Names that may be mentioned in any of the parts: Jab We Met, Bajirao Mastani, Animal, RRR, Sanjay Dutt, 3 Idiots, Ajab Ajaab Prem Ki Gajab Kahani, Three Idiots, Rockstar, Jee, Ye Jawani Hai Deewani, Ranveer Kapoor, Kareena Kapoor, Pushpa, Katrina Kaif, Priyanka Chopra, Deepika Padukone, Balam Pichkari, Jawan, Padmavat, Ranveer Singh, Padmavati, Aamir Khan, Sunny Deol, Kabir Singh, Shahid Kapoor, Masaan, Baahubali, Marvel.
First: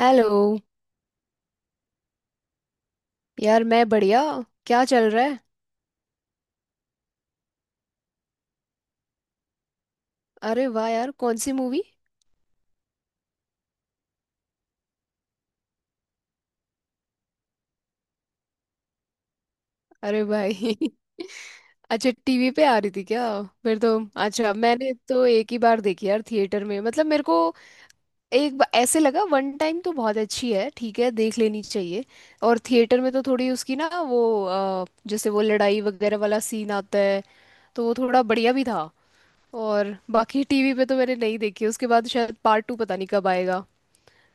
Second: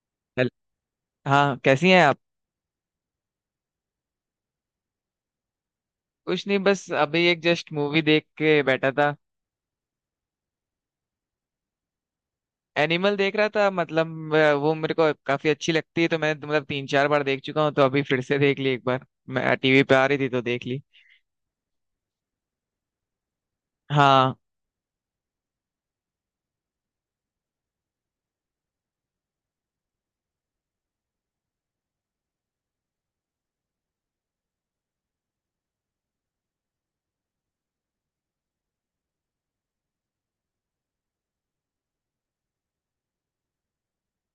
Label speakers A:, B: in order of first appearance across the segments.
A: Hello.
B: हेल- हाँ, कैसी हैं आप।
A: यार मैं बढ़िया। क्या चल रहा है।
B: कुछ नहीं, बस अभी एक जस्ट मूवी देख के बैठा था।
A: अरे वाह यार, कौन सी मूवी।
B: एनिमल देख रहा था, मतलब वो मेरे को काफी अच्छी लगती है, तो मैं मतलब तीन चार बार देख चुका हूँ, तो अभी फिर से देख ली एक बार। मैं टीवी पे आ रही
A: अरे
B: थी तो देख
A: भाई
B: ली।
A: अच्छा, टीवी पे आ रही थी क्या? फिर तो।
B: हाँ,
A: अच्छा, मैंने तो एक ही बार देखी यार, थिएटर में। मतलब मेरे को ऐसे लगा वन टाइम तो बहुत अच्छी है, ठीक है, देख लेनी चाहिए। और थिएटर में तो थोड़ी उसकी ना वो जैसे वो लड़ाई वगैरह वाला सीन आता है, तो वो थोड़ा बढ़िया भी था। और बाकी टीवी पे तो मैंने नहीं देखी उसके बाद। शायद पार्ट टू पता नहीं कब आएगा।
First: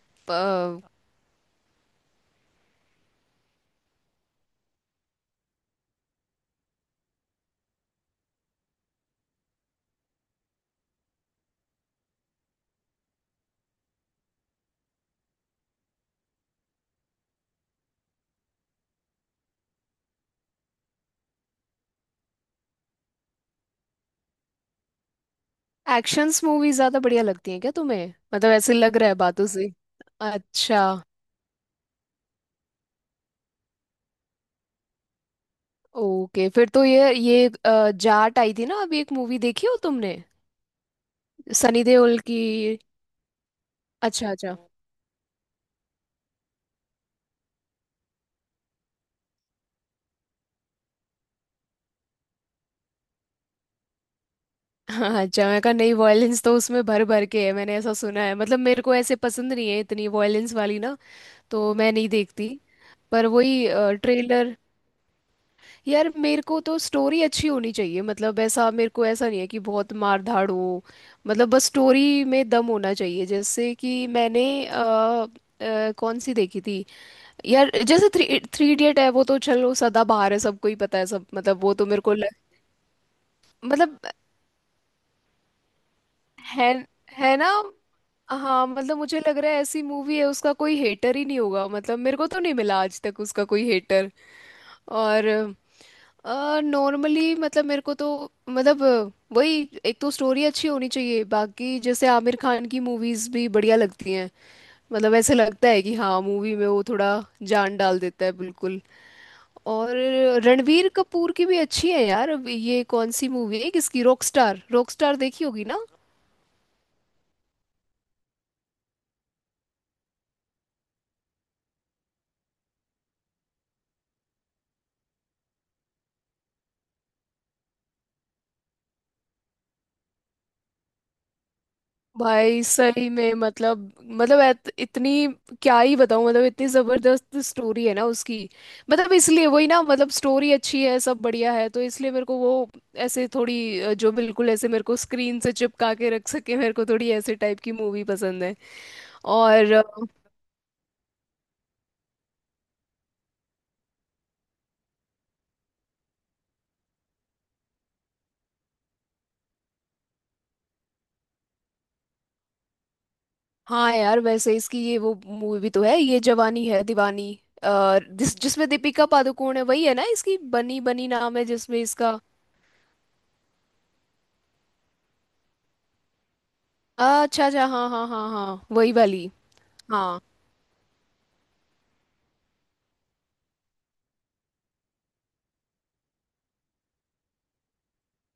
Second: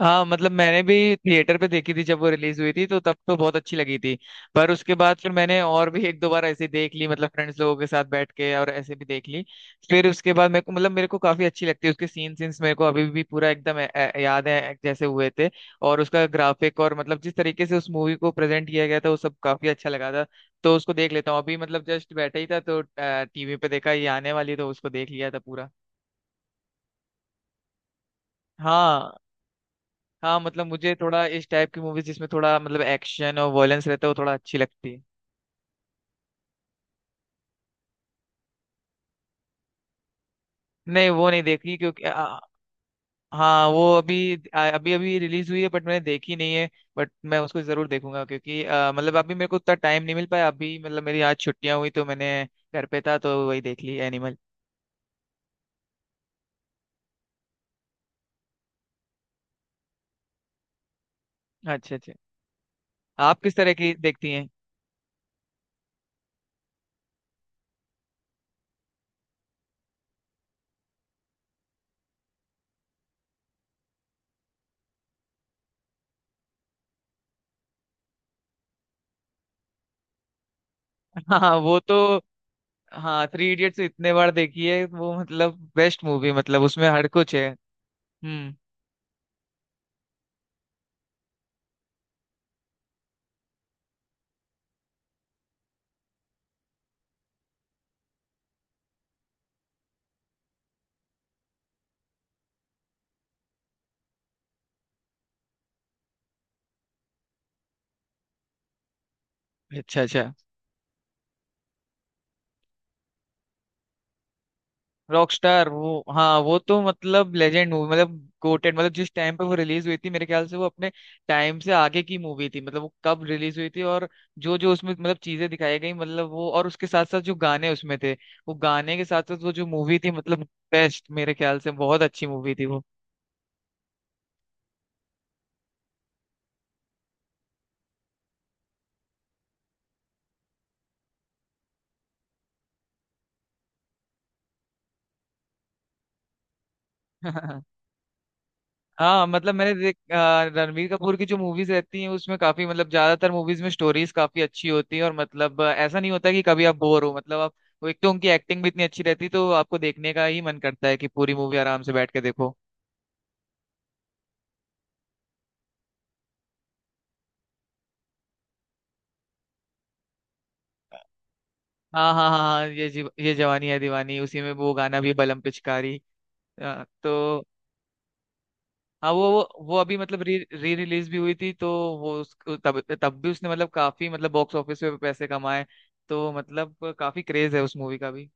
B: हाँ, मतलब मैंने भी थिएटर पे देखी थी जब वो रिलीज हुई थी, तो तब तो बहुत अच्छी लगी थी। पर उसके बाद फिर मैंने और भी एक दो बार ऐसे देख ली, मतलब फ्रेंड्स लोगों के साथ बैठ के, और ऐसे भी देख ली। फिर उसके बाद मेरे को, मतलब मेरे को काफी अच्छी लगती है। उसके सीन्स मेरे को अभी भी पूरा एकदम याद है जैसे हुए थे। और उसका ग्राफिक, और मतलब जिस तरीके से उस मूवी को प्रेजेंट किया गया था, वो सब काफी अच्छा लगा था। तो उसको देख लेता हूँ अभी, मतलब जस्ट बैठा ही था, तो टीवी पे देखा ये आने वाली, तो उसको देख लिया था पूरा।
A: एक्शंस मूवी ज्यादा बढ़िया लगती है क्या तुम्हें? मतलब ऐसे लग रहा
B: हाँ,
A: है बातों से।
B: हाँ, मतलब
A: अच्छा।
B: मुझे थोड़ा इस टाइप की मूवीज जिसमें थोड़ा मतलब एक्शन और वॉयलेंस रहता है, वो थोड़ा अच्छी लगती है।
A: ओके, फिर तो ये जाट आई थी ना अभी, एक मूवी, देखी हो तुमने?
B: नहीं, वो नहीं देखी
A: सनी
B: क्योंकि
A: देओल की।
B: हाँ, वो
A: अच्छा
B: अभी
A: अच्छा।
B: अभी अभी रिलीज हुई है, बट मैंने देखी नहीं है। बट मैं उसको जरूर देखूंगा क्योंकि मतलब अभी मेरे को उतना टाइम नहीं मिल पाया। अभी, मतलब मेरी आज छुट्टियां हुई तो मैंने घर पे था तो वही देख ली एनिमल।
A: हाँ, अच्छा मैं कहा, नहीं वॉयलेंस तो उसमें भर भर के है, मैंने ऐसा सुना है। मतलब मेरे को ऐसे पसंद नहीं है इतनी वॉयलेंस वाली ना, तो मैं
B: अच्छा,
A: नहीं
B: अच्छा।
A: देखती। पर
B: आप किस
A: वही
B: तरह की देखती हैं?
A: ट्रेलर। यार मेरे को तो स्टोरी अच्छी होनी चाहिए। मतलब ऐसा मेरे को, ऐसा नहीं है कि बहुत मार धाड़ हो। मतलब बस स्टोरी में दम होना चाहिए। जैसे कि मैंने कौन सी देखी थी यार, जैसे थ्री थ्री इडियट है, वो तो चलो सदाबहार है, सबको ही पता है सब।
B: हाँ,
A: मतलब वो
B: वो
A: तो
B: तो।
A: मेरे को लग,
B: हाँ, थ्री इडियट्स
A: मतलब
B: इतने बार देखी है वो, मतलब बेस्ट मूवी, मतलब
A: है।
B: उसमें हर कुछ
A: है ना?
B: है। हम्म।
A: हाँ मतलब मुझे लग रहा है ऐसी मूवी है, उसका कोई हेटर ही नहीं होगा। मतलब मेरे को तो नहीं मिला आज तक उसका कोई हेटर। और नॉर्मली मतलब मेरे को तो, मतलब वही एक तो स्टोरी अच्छी होनी चाहिए। बाकी जैसे आमिर खान की मूवीज भी बढ़िया लगती हैं। मतलब ऐसे लगता है कि हाँ, मूवी में वो थोड़ा जान डाल देता है बिल्कुल। और
B: अच्छा, अच्छा।
A: रणवीर कपूर की भी अच्छी है यार। अब ये कौन सी मूवी है किसकी, रॉकस्टार? रॉकस्टार देखी होगी
B: रॉकस्टार,
A: ना?
B: वो, हाँ, वो तो मतलब लेजेंड मूवी, मतलब गोटेड। मतलब जिस टाइम पे वो रिलीज हुई थी, मेरे ख्याल से वो अपने टाइम से आगे की मूवी थी। मतलब वो कब रिलीज हुई थी, और जो जो उसमें मतलब चीजें दिखाई गई, मतलब वो, और उसके साथ साथ जो गाने उसमें थे, वो गाने के साथ साथ वो जो मूवी थी, मतलब बेस्ट, मेरे ख्याल से बहुत अच्छी मूवी
A: भाई
B: थी वो।
A: सही में मतलब, मतलब ऐत- इतनी, क्या ही बताऊं मतलब इतनी जबरदस्त स्टोरी है ना उसकी। मतलब इसलिए वही ना, मतलब स्टोरी अच्छी है, सब बढ़िया है, तो इसलिए मेरे को वो, ऐसे थोड़ी जो बिल्कुल ऐसे मेरे को स्क्रीन से चिपका के रख सके, मेरे को थोड़ी ऐसे टाइप की मूवी पसंद है।
B: हाँ, मतलब
A: और
B: मैंने रणवीर कपूर की जो मूवीज रहती हैं उसमें काफी, मतलब ज्यादातर मूवीज में स्टोरीज काफी अच्छी होती है, और मतलब ऐसा नहीं होता कि कभी आप बोर हो, मतलब आप। वो एक तो उनकी एक्टिंग भी इतनी अच्छी रहती है, तो आपको देखने का ही मन करता है कि पूरी मूवी आराम से बैठ के देखो।
A: हाँ यार, वैसे इसकी ये वो मूवी भी तो है, ये जवानी है दीवानी, जिसमें दीपिका पादुकोण है, वही है ना इसकी, बनी बनी नाम है जिसमें
B: हाँ,
A: इसका।
B: हाँ, हाँ, हाँ, ये ये जवानी है दीवानी, उसी में वो गाना भी बलम पिचकारी। तो।
A: अच्छा अच्छा, हाँ हाँ हाँ हाँ, वही
B: हाँ, वो
A: वाली।
B: वो वो अभी
A: हाँ
B: मतलब री री रिलीज भी हुई थी, तो वो उस तब तब भी उसने मतलब काफी, मतलब बॉक्स ऑफिस पे पैसे कमाए। तो मतलब काफी क्रेज है उस मूवी का भी।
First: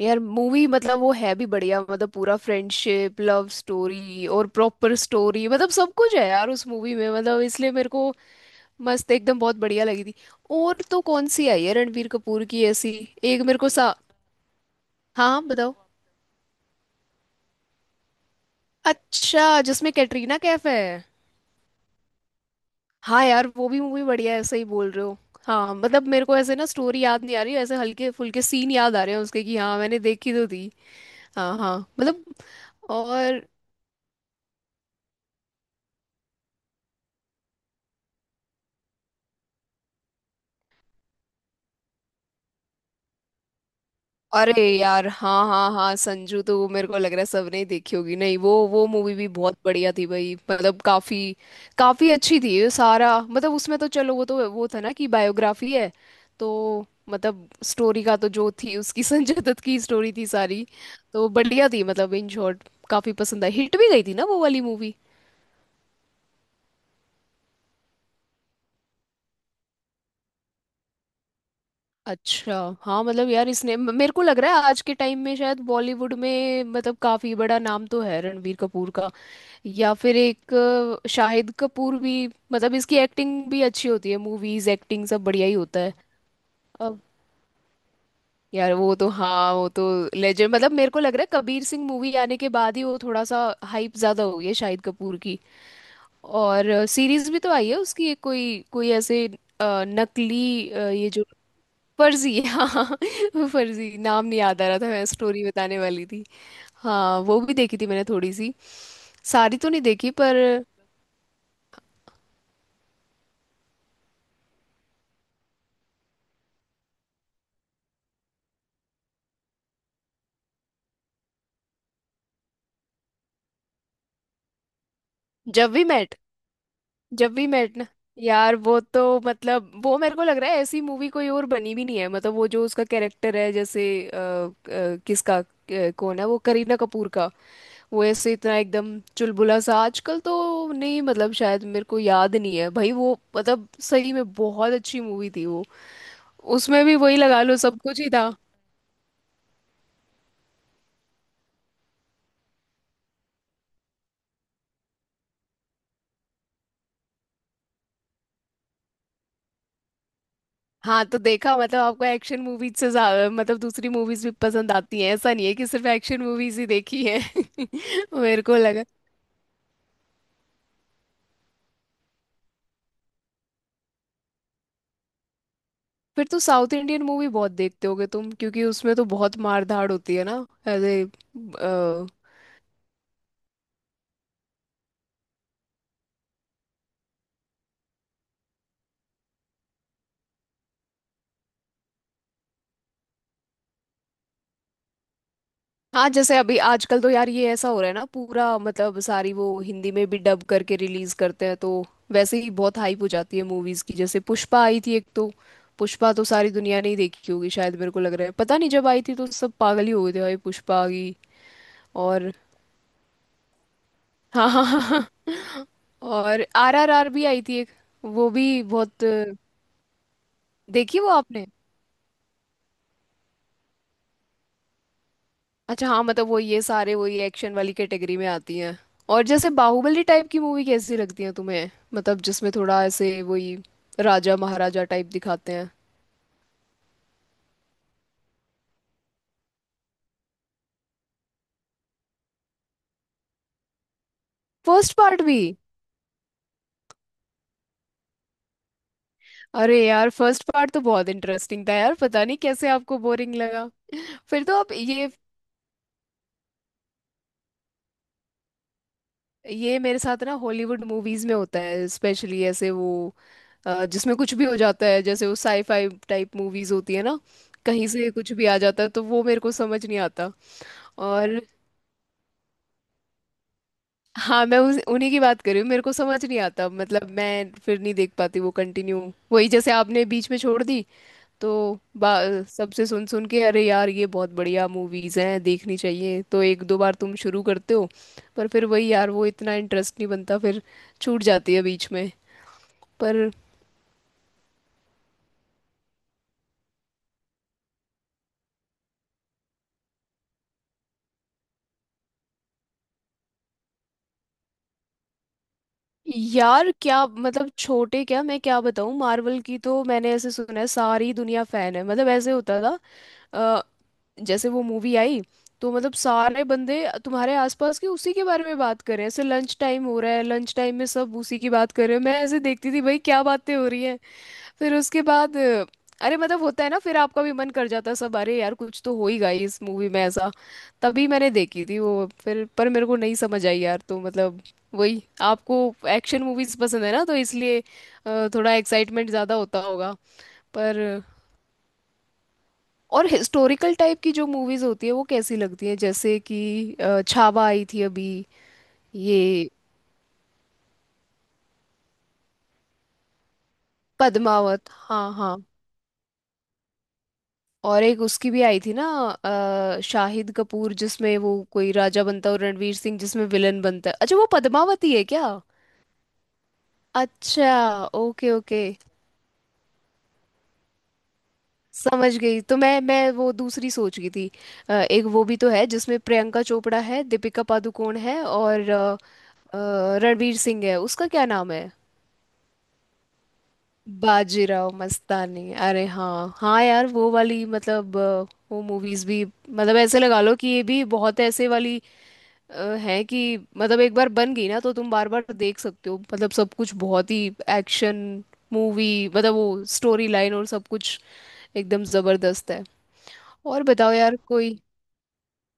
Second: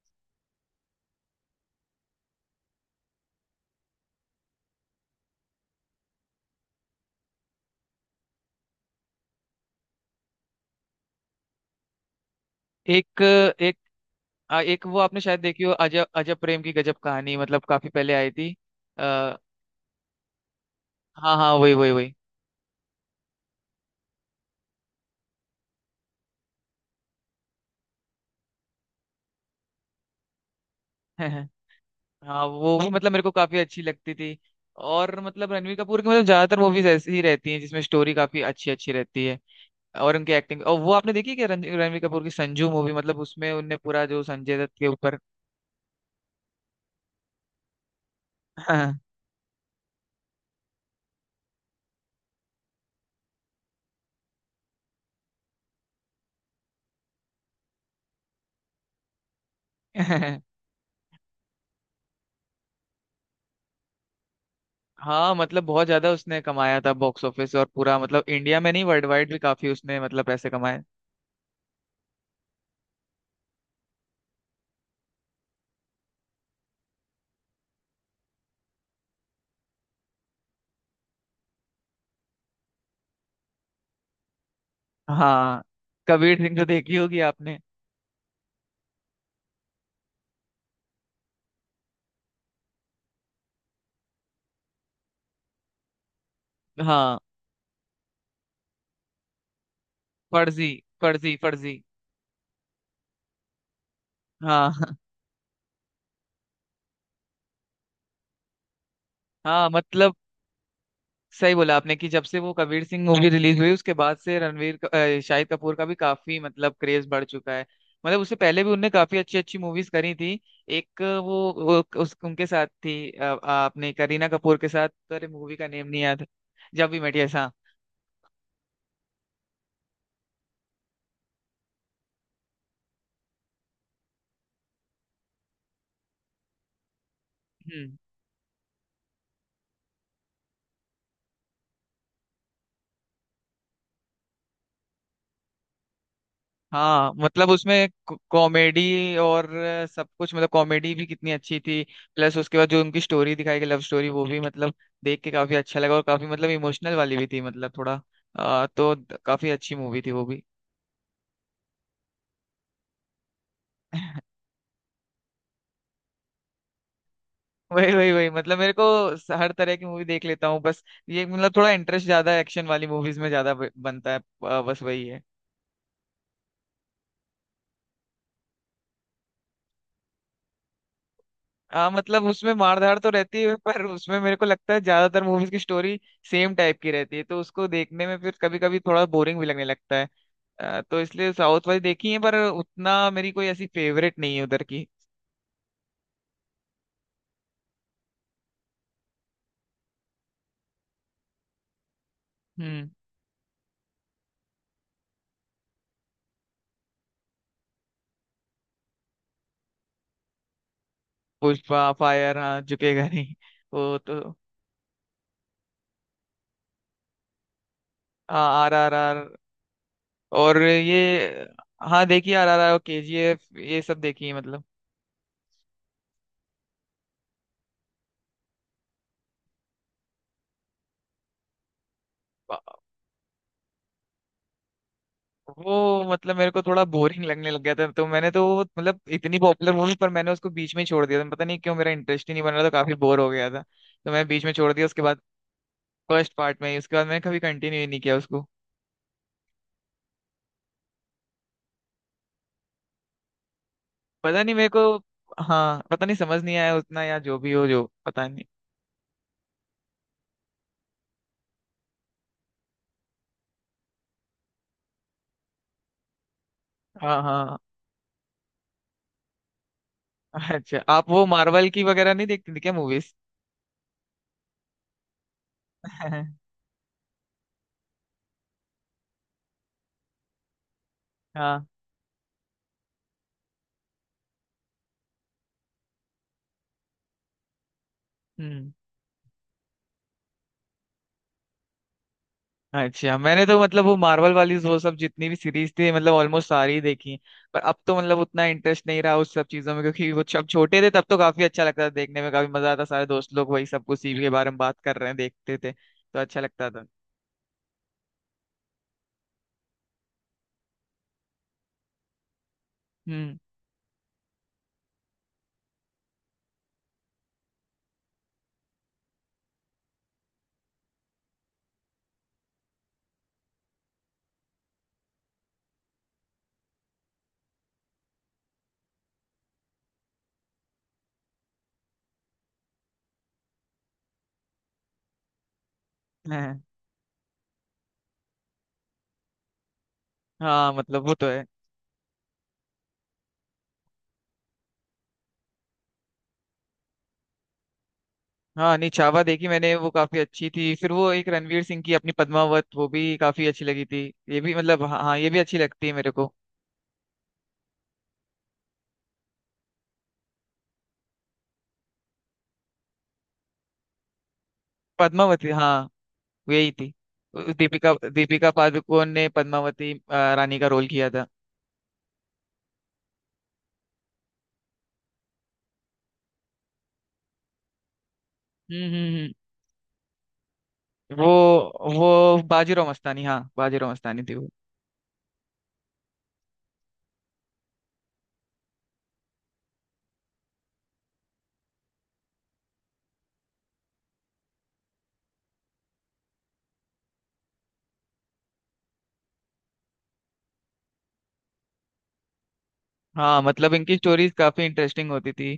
A: यार, मूवी मतलब वो है भी बढ़िया। मतलब पूरा फ्रेंडशिप, लव स्टोरी, और प्रॉपर स्टोरी, मतलब सब कुछ है यार उस मूवी में। मतलब इसलिए मेरे को मस्त एकदम बहुत बढ़िया लगी थी। और तो कौन सी आई है रणबीर कपूर की ऐसी?
B: एक
A: एक मेरे को
B: एक
A: सा,
B: आ, एक वो आपने
A: हाँ
B: शायद
A: हाँ,
B: देखी हो,
A: बताओ।
B: अजब अजब प्रेम की गजब कहानी, मतलब काफी पहले आई थी। आ,
A: अच्छा, जिसमें कैटरीना कैफ है।
B: हाँ, हाँ, वही, वही, वही।
A: हाँ यार, वो भी मूवी बढ़िया है, सही बोल रहे हो। हाँ मतलब मेरे को ऐसे ना स्टोरी याद नहीं आ रही, ऐसे हल्के फुल्के सीन याद आ रहे हैं उसके कि हाँ मैंने देखी तो थी। हाँ हाँ मतलब।
B: हाँ, वो भी मतलब मेरे को
A: और
B: काफी अच्छी लगती थी। और मतलब रणवीर कपूर की, मतलब ज्यादातर मूवीज ऐसी ही रहती हैं जिसमें स्टोरी काफी अच्छी अच्छी रहती है। और उनकी एक्टिंग, और वो आपने देखी है क्या रणवीर कपूर की संजू मूवी? मतलब उसमें उनने पूरा जो संजय
A: अरे
B: दत्त के
A: यार,
B: ऊपर।
A: हाँ हाँ हाँ, संजू तो वो मेरे को लग रहा है सबने ही देखी होगी। नहीं वो, वो मूवी भी बहुत बढ़िया थी भाई, मतलब काफी काफी अच्छी थी। ये सारा मतलब उसमें तो चलो, वो तो वो था ना कि बायोग्राफी है, तो मतलब स्टोरी का तो जो थी उसकी संजय दत्त की स्टोरी थी सारी। तो बढ़िया थी। मतलब इन शॉर्ट काफी पसंद आई, हिट भी गई थी ना वो वाली मूवी।
B: हाँ, मतलब बहुत ज्यादा उसने कमाया था बॉक्स ऑफिस, और पूरा मतलब इंडिया में नहीं, वर्ल्ड वाइड भी काफी उसने मतलब पैसे कमाए।
A: अच्छा। हाँ मतलब यार इसने मेरे को लग रहा है आज के टाइम में शायद बॉलीवुड में मतलब काफी बड़ा नाम तो है रणबीर कपूर का। या फिर एक शाहिद कपूर भी, मतलब इसकी एक्टिंग भी अच्छी होती है, मूवीज, एक्टिंग, सब बढ़िया ही
B: हाँ।
A: होता है।
B: कबीर सिंह तो देखी
A: अब
B: होगी आपने।
A: यार वो तो, हाँ वो तो लेजेंड। मतलब मेरे को लग रहा है कबीर सिंह मूवी आने के बाद ही वो थोड़ा सा हाइप ज्यादा हो गई है शाहिद कपूर की। और
B: हाँ,
A: सीरीज भी तो आई है उसकी एक, कोई कोई ऐसे नकली
B: फर्जी,
A: ये जो,
B: फर्जी, फर्जी,
A: फर्जी हाँ फर्जी, नाम नहीं याद आ
B: हाँ।
A: रहा था, मैं स्टोरी बताने वाली थी। हाँ वो भी देखी थी मैंने थोड़ी सी, सारी
B: हाँ,
A: तो नहीं देखी
B: मतलब
A: पर।
B: सही बोला आपने कि जब से वो कबीर सिंह मूवी रिलीज हुई, उसके बाद से शाहिद कपूर का भी काफी मतलब क्रेज बढ़ चुका है। मतलब उससे पहले भी उनने काफी अच्छी अच्छी मूवीज करी थी। एक वो उस उनके साथ थी, आपने करीना कपूर के साथ, अरे, मूवी का
A: जब वी
B: नेम नहीं
A: मेट।
B: याद। जब भी मेट,
A: जब
B: यस।
A: वी मेट ना। यार वो तो मतलब वो मेरे को लग रहा है ऐसी मूवी कोई और बनी भी नहीं है। मतलब वो जो उसका कैरेक्टर है जैसे किसका कौन है वो, करीना कपूर का,
B: हाँ,
A: वो ऐसे इतना एकदम चुलबुला सा, आजकल तो नहीं मतलब शायद मेरे को याद नहीं है भाई, वो मतलब सही में बहुत अच्छी मूवी थी वो। उसमें भी
B: हाँ,
A: वही लगा
B: मतलब
A: लो, सब
B: उसमें
A: कुछ ही था।
B: कॉमेडी और सब कुछ, मतलब कॉमेडी भी कितनी अच्छी थी। प्लस उसके बाद जो उनकी स्टोरी दिखाई गई, लव स्टोरी, वो भी मतलब देख के काफी अच्छा लगा, और काफी मतलब इमोशनल वाली भी थी, मतलब थोड़ा तो काफी अच्छी मूवी थी वो भी।
A: हाँ तो देखा, मतलब आपको एक्शन मूवीज से ज्यादा मतलब दूसरी मूवीज भी पसंद आती हैं, ऐसा नहीं है कि सिर्फ एक्शन मूवीज ही देखी है
B: वही, वही, वही,
A: मेरे को
B: मतलब मेरे
A: लगा।
B: को हर तरह की मूवी देख लेता हूँ बस। ये मतलब थोड़ा इंटरेस्ट ज्यादा एक्शन वाली मूवीज में ज्यादा बनता है। बस वही है।
A: फिर तो साउथ इंडियन मूवी बहुत देखते होगे तुम, क्योंकि उसमें तो बहुत मार धाड़ होती है ना, एज ए।
B: हाँ, मतलब उसमें मारधाड़ तो रहती है, पर उसमें मेरे को लगता है ज्यादातर मूवीज की स्टोरी सेम टाइप की रहती है, तो उसको देखने में फिर कभी कभी थोड़ा बोरिंग भी लगने लगता है। तो इसलिए साउथ वाली देखी है, पर उतना मेरी कोई ऐसी फेवरेट नहीं है उधर की।
A: हाँ जैसे अभी आजकल तो यार ये ऐसा हो रहा है ना, पूरा मतलब सारी वो हिंदी में भी डब करके रिलीज करते हैं, तो वैसे ही बहुत
B: हम्म।
A: हाइप हो जाती है मूवीज की। जैसे पुष्पा आई थी एक तो, पुष्पा तो सारी दुनिया ने ही देखी होगी शायद, मेरे को लग रहा है। पता नहीं जब आई थी तो सब पागल ही हो गए थे भाई पुष्पा की।
B: पुष्पा
A: और
B: फायर, हाँ, झुकेगा नहीं। वो तो।
A: हाँ हाँ। और आर आर आर भी आई थी एक, वो भी
B: हाँ, आर आर
A: बहुत।
B: आर, और
A: देखी वो आपने?
B: ये। हाँ, देखिए, R R R, K G F, ये सब देखी है, मतलब
A: अच्छा, हाँ मतलब वो, ये सारे वही एक्शन वाली कैटेगरी में आती हैं। और जैसे बाहुबली टाइप की मूवी कैसी लगती है तुम्हें? मतलब जिसमें थोड़ा ऐसे वही राजा महाराजा टाइप दिखाते हैं।
B: वो मतलब मेरे को थोड़ा बोरिंग लगने लग गया था, तो मैंने तो वो मतलब इतनी पॉपुलर मूवी, पर मैंने उसको बीच में ही छोड़ दिया था, पता नहीं क्यों मेरा इंटरेस्ट ही नहीं बन रहा था, काफी बोर हो गया था, तो मैंने बीच में छोड़ दिया
A: फर्स्ट
B: उसके बाद।
A: पार्ट भी?
B: फर्स्ट पार्ट में ही, उसके बाद मैंने कभी कंटिन्यू ही नहीं किया उसको।
A: अरे यार फर्स्ट पार्ट तो बहुत इंटरेस्टिंग था यार, पता नहीं कैसे आपको बोरिंग लगा।
B: पता
A: फिर
B: नहीं
A: तो
B: मेरे
A: आप
B: को।
A: ये
B: हाँ, पता नहीं, समझ नहीं आया उतना, या जो भी हो, जो पता नहीं।
A: ये मेरे साथ ना हॉलीवुड मूवीज में होता है, स्पेशली ऐसे वो जिसमें कुछ भी हो जाता है, जैसे वो साईफाई टाइप मूवीज होती है ना,
B: हाँ, हाँ।
A: कहीं से कुछ भी आ जाता है तो वो मेरे को समझ नहीं आता।
B: अच्छा, आप वो
A: और
B: मार्वल की वगैरह नहीं देखते थे क्या मूवीज?
A: हाँ मैं उस उन्हीं की बात कर रही हूँ, मेरे को समझ नहीं आता। मतलब मैं फिर नहीं देख पाती वो कंटिन्यू, वही जैसे आपने बीच में छोड़ दी। तो
B: हाँ।
A: सबसे सुन सुन के अरे यार ये बहुत बढ़िया मूवीज हैं देखनी चाहिए, तो एक दो बार तुम शुरू करते हो, पर फिर
B: हम्म।
A: वही यार वो इतना इंटरेस्ट नहीं बनता, फिर छूट जाती है बीच में।
B: अच्छा,
A: पर
B: मैंने तो मतलब वो मार्वल वाली, वो सब जितनी भी सीरीज थी, मतलब ऑलमोस्ट सारी ही देखी। पर अब तो मतलब उतना इंटरेस्ट नहीं रहा उस सब चीजों में, क्योंकि वो जब छोटे थे तब तो काफी अच्छा लगता था देखने में, काफी मजा आता, सारे दोस्त लोग वही सब कुछ सीवी के बारे में बात कर रहे हैं देखते थे तो अच्छा लगता
A: यार
B: था।
A: क्या मतलब छोटे, क्या मैं क्या बताऊँ, मार्वल की तो मैंने ऐसे सुना है सारी दुनिया फैन है, मतलब ऐसे होता
B: हम्म,
A: था। जैसे वो मूवी आई, तो मतलब सारे बंदे तुम्हारे आसपास के उसी के बारे में बात कर रहे हैं, ऐसे लंच टाइम हो रहा है, लंच टाइम में सब उसी की बात कर रहे हैं, मैं ऐसे देखती थी भाई क्या बातें हो रही हैं। फिर उसके बाद अरे मतलब होता है ना, फिर आपका भी मन कर जाता है, सब अरे यार कुछ तो हो ही गई इस मूवी में ऐसा। तभी मैंने देखी थी वो फिर, पर मेरे को नहीं समझ आई यार। तो मतलब वही, आपको एक्शन मूवीज
B: हाँ,
A: पसंद है ना, तो इसलिए थोड़ा एक्साइटमेंट ज्यादा होता होगा।
B: हाँ,
A: पर
B: मतलब वो तो है।
A: और हिस्टोरिकल टाइप की जो मूवीज होती है वो कैसी लगती है, जैसे कि छावा आई थी अभी।
B: हाँ, नहीं, चावा देखी
A: ये
B: मैंने, वो काफी अच्छी थी। फिर वो एक रणवीर सिंह की अपनी पद्मावत, वो भी काफी अच्छी लगी थी। ये भी
A: पद्मावत
B: मतलब, हाँ,
A: हाँ
B: हाँ, ये
A: हाँ।
B: भी अच्छी लगती है मेरे को।
A: और एक उसकी भी आई थी ना शाहिद कपूर, जिसमें वो कोई राजा बनता है और रणवीर सिंह जिसमें विलन बनता है, अच्छा वो पद्मावती है क्या?
B: पद्मावती, हाँ, यही थी।
A: अच्छा,
B: दीपिका
A: ओके
B: दीपिका
A: ओके,
B: पादुकोण ने पद्मावती रानी का रोल किया था।
A: समझ गई। तो मैं वो दूसरी सोच गई थी। एक वो भी तो है जिसमें प्रियंका चोपड़ा है, दीपिका पादुकोण है और
B: हम्म, हम्म,
A: रणवीर सिंह है, उसका
B: हम्म।
A: क्या
B: वो
A: नाम है?
B: वो बाजीराव मस्तानी, हाँ, बाजीराव मस्तानी थी वो।
A: बाजीराव मस्तानी, अरे हाँ हाँ यार वो वाली, मतलब वो मूवीज भी मतलब ऐसे लगा लो कि ये भी बहुत ऐसे वाली है कि मतलब एक बार बन गई ना तो तुम बार बार देख सकते हो। मतलब सब कुछ बहुत ही एक्शन मूवी, मतलब वो स्टोरी लाइन और सब कुछ एकदम जबरदस्त है।
B: हाँ,
A: और
B: मतलब
A: बताओ
B: इनकी
A: यार
B: स्टोरीज
A: कोई,
B: काफी इंटरेस्टिंग होती थी।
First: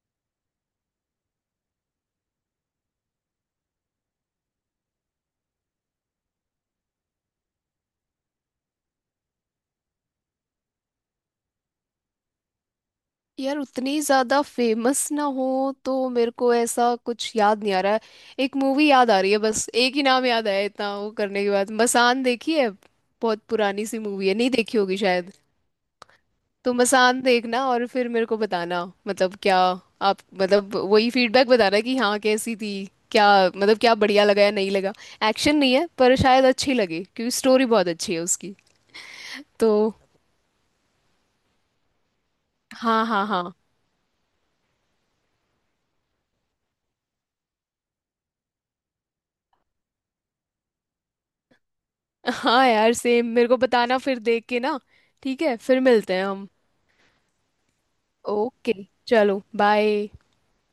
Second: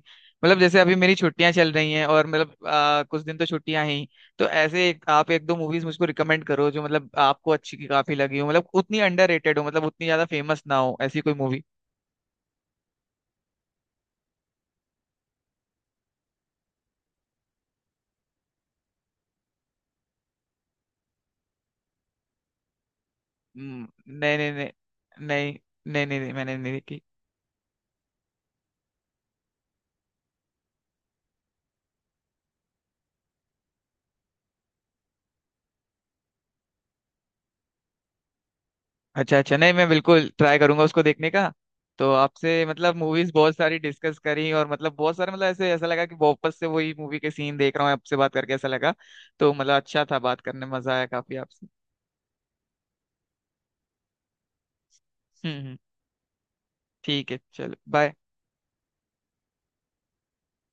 B: मतलब जैसे अभी मेरी छुट्टियां चल रही हैं, और मतलब कुछ दिन तो छुट्टियां हैं ही। तो ऐसे आप एक दो मूवीज मुझको रिकमेंड करो जो मतलब आपको अच्छी की काफी लगी हो, मतलब उतनी अंडररेटेड हो, मतलब उतनी ज्यादा फेमस ना हो, ऐसी कोई मूवी।
A: यार उतनी ज्यादा फेमस ना हो तो मेरे को ऐसा कुछ याद नहीं आ रहा है। एक मूवी याद आ रही है, बस एक ही नाम याद आया इतना वो करने के बाद, मसान देखी है? बहुत पुरानी सी मूवी है,
B: नहीं,
A: नहीं
B: नहीं, नहीं,
A: देखी होगी शायद।
B: नहीं, नहीं, नहीं, नहीं, मैंने नहीं
A: तो
B: देखी।
A: मसान देखना और फिर मेरे को बताना, मतलब क्या, आप मतलब वही फीडबैक बताना कि हाँ कैसी थी, क्या, मतलब क्या बढ़िया लगा या नहीं लगा। एक्शन नहीं है पर शायद अच्छी लगे, क्योंकि स्टोरी बहुत अच्छी है उसकी।
B: अच्छा, अच्छा, नहीं, मैं
A: तो
B: बिल्कुल ट्राई करूंगा उसको देखने का। तो आपसे मतलब
A: हाँ हाँ
B: मूवीज
A: हाँ।
B: बहुत सारी डिस्कस करी, और मतलब बहुत सारे, मतलब ऐसे ऐसा लगा कि वापस से वही मूवी के सीन देख रहा हूँ, आपसे बात करके ऐसा लगा। तो मतलब अच्छा था, बात करने में मजा आया काफी आपसे।
A: हाँ यार सेम, मेरे को बताना फिर देख के ना। ठीक
B: हम्म,
A: है फिर मिलते हैं हम।
B: ठीक है, चलो, बाय।
A: ओके, चलो बाय।